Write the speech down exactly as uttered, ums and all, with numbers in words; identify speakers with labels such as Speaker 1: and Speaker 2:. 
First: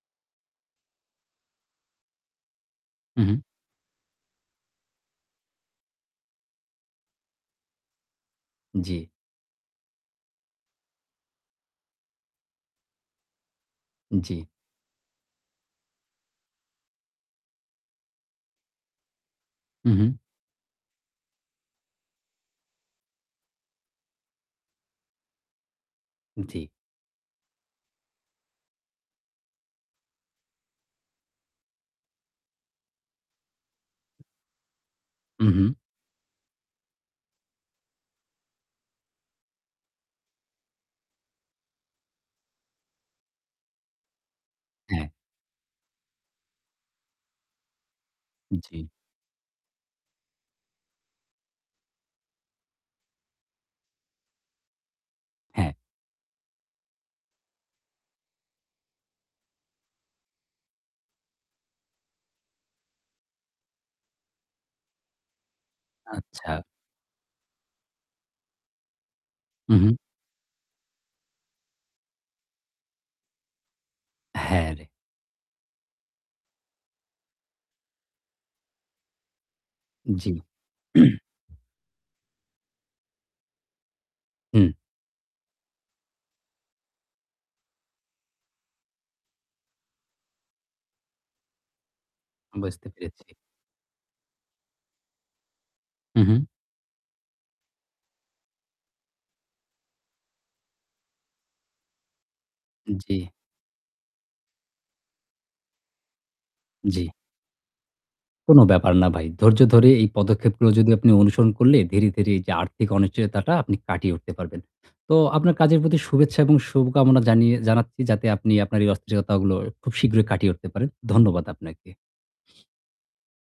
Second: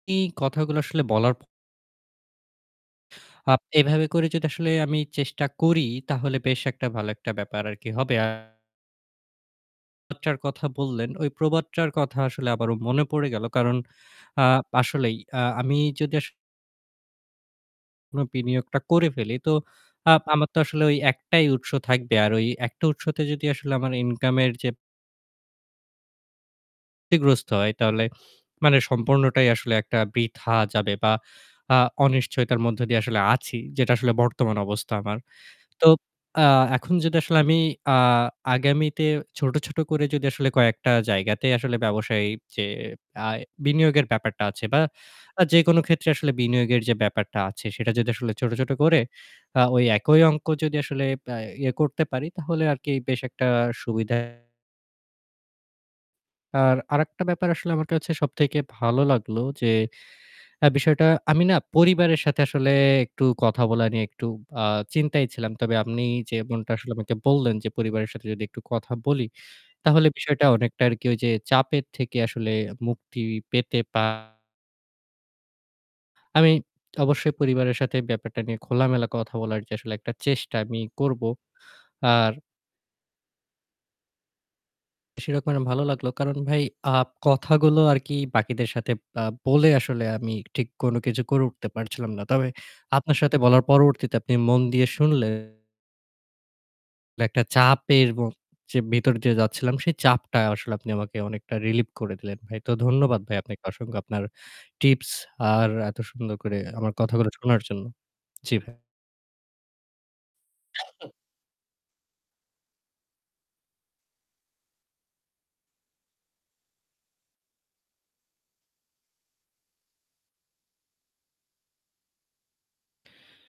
Speaker 1: এই কথাগুলা আসলে বলার
Speaker 2: উহুম।
Speaker 1: আপ এভাবে করে যদি আসলে আমি চেষ্টা করি তাহলে বেশ একটা ভালো একটা ব্যাপার আরকি হবে। আ
Speaker 2: জি।
Speaker 1: টার কথা বললেন, ওই প্রবাদটার কথা আসলে আবারও মনে পড়ে গেল। কারণ
Speaker 2: জি।
Speaker 1: আ আসলেই আ আমি যদি আস কোনো বিনিয়োগটা করে ফেলি, তো
Speaker 2: উহুম।
Speaker 1: আপ আমার তো আসলে ওই এক টাই উৎস থাকবে। আর ওই একটা উৎসতে যদি আসলে আমার income-এর যে
Speaker 2: জি।
Speaker 1: ইগ্রস্ত হয় তাহলে মানে সম্পূর্ণটাই আসলে একটা বৃথা যাবে বা আ অনিশ্চয়তার মধ্য দিয়ে আসলে আছি যেটা আসলে বর্তমান অবস্থা আমার।
Speaker 2: উহুম।
Speaker 1: তো আ এখন যদি আসলে আমি আ আগামীতে ছোট, ছোট করে যদি আসলে কয়েকটা জায়গাতে আসলে ব্যবসায় যে আ বিনিয়োগের ব্যাপারটা আছে বা
Speaker 2: অ্যা
Speaker 1: আ যেকোনো ক্ষেত্রে আসলে বিনিয়োগের যে ব্যাপারটা আছে সেটা যদি আসলে ছোট, ছোট
Speaker 2: জি।
Speaker 1: করে, আ ওই একই অংক যদি আসলে বা ইয়ে করতে পারি তাহলে আরকি বেশ একটা সুবিধায়
Speaker 2: হ্যাঁ।
Speaker 1: আর আরেকটা ব্যাপার আসলে আমার কাছে সবথেকে ভালো লাগলো যে আ বিষয়টা আমি না পরিবারের সাথে আসলে একটু কথা বলা নিয়ে একটু আ চিন্তায় ছিলাম। তবে আপনি
Speaker 2: আচ্ছা।
Speaker 1: যেমনটা আসলে আমাকে বললেন, যে পরিবারের সাথে যদি একটু কথা বলি
Speaker 2: উহুম।
Speaker 1: তাহলে বিষয়টা অনেকটা আরকি ওইযে চাপের থেকে আসলে মুক্তি পেতে পা
Speaker 2: হ্যাঁ রে
Speaker 1: আমি অবশ্যই পরিবারের সাথে ব্যাপারটা নিয়ে খোলামেলা কথা বলার যে আসলে একটা
Speaker 2: জি।
Speaker 1: চেষ্টা আমি করব। আর
Speaker 2: হুম।
Speaker 1: সেই রকমের ভালো লাগলো। কারণ ভাই আ কথাগুলো আরকি বাকিদের সাথে আ বলে আসলে আমি ঠিক কোনো কিছু করে উঠতে পারছিলাম না। তবে
Speaker 2: বুঝতে
Speaker 1: আপনার
Speaker 2: পেরেছি।
Speaker 1: সাথে বলার পরবর্তীতে আপনি মন দিয়ে শুনলে
Speaker 2: উহুম।
Speaker 1: একটা চাপের ম যে ভিতরে দিয়ে যাচ্ছিলাম সেই চাপটা আসলে আপনি আমাকে অনেকটা relief করে দিলেন ভাই। তো ধন্যবাদ
Speaker 2: জি।
Speaker 1: ভাই আপনাকে অসংখ্য আপনার tips আর এত সুন্দর করে আমার
Speaker 2: জি।
Speaker 1: কথাগুলো শোনার জন্য। জি
Speaker 2: কোনো
Speaker 1: ভা
Speaker 2: ব্যাপার না, ভাই। ধৈর্য ধরে এই পদক্ষেপগুলো যদি আপনি অনুসরণ করলে ধীরে, ধীরে এইযে আর্থিক অনিশ্চয়তাটা আপনি কাটিয়ে উঠতে পারবেন। তো আপনার কাজের প্রতি শুভেচ্ছা এবং শুভকামনা জানিয়ে জানাচ্ছি যাতে আপনি আপনার এই অস্থিরতাগুলো খুব শীঘ্রই কাটিয়ে উঠতে পারেন। ধন্যবাদ আপনাকে।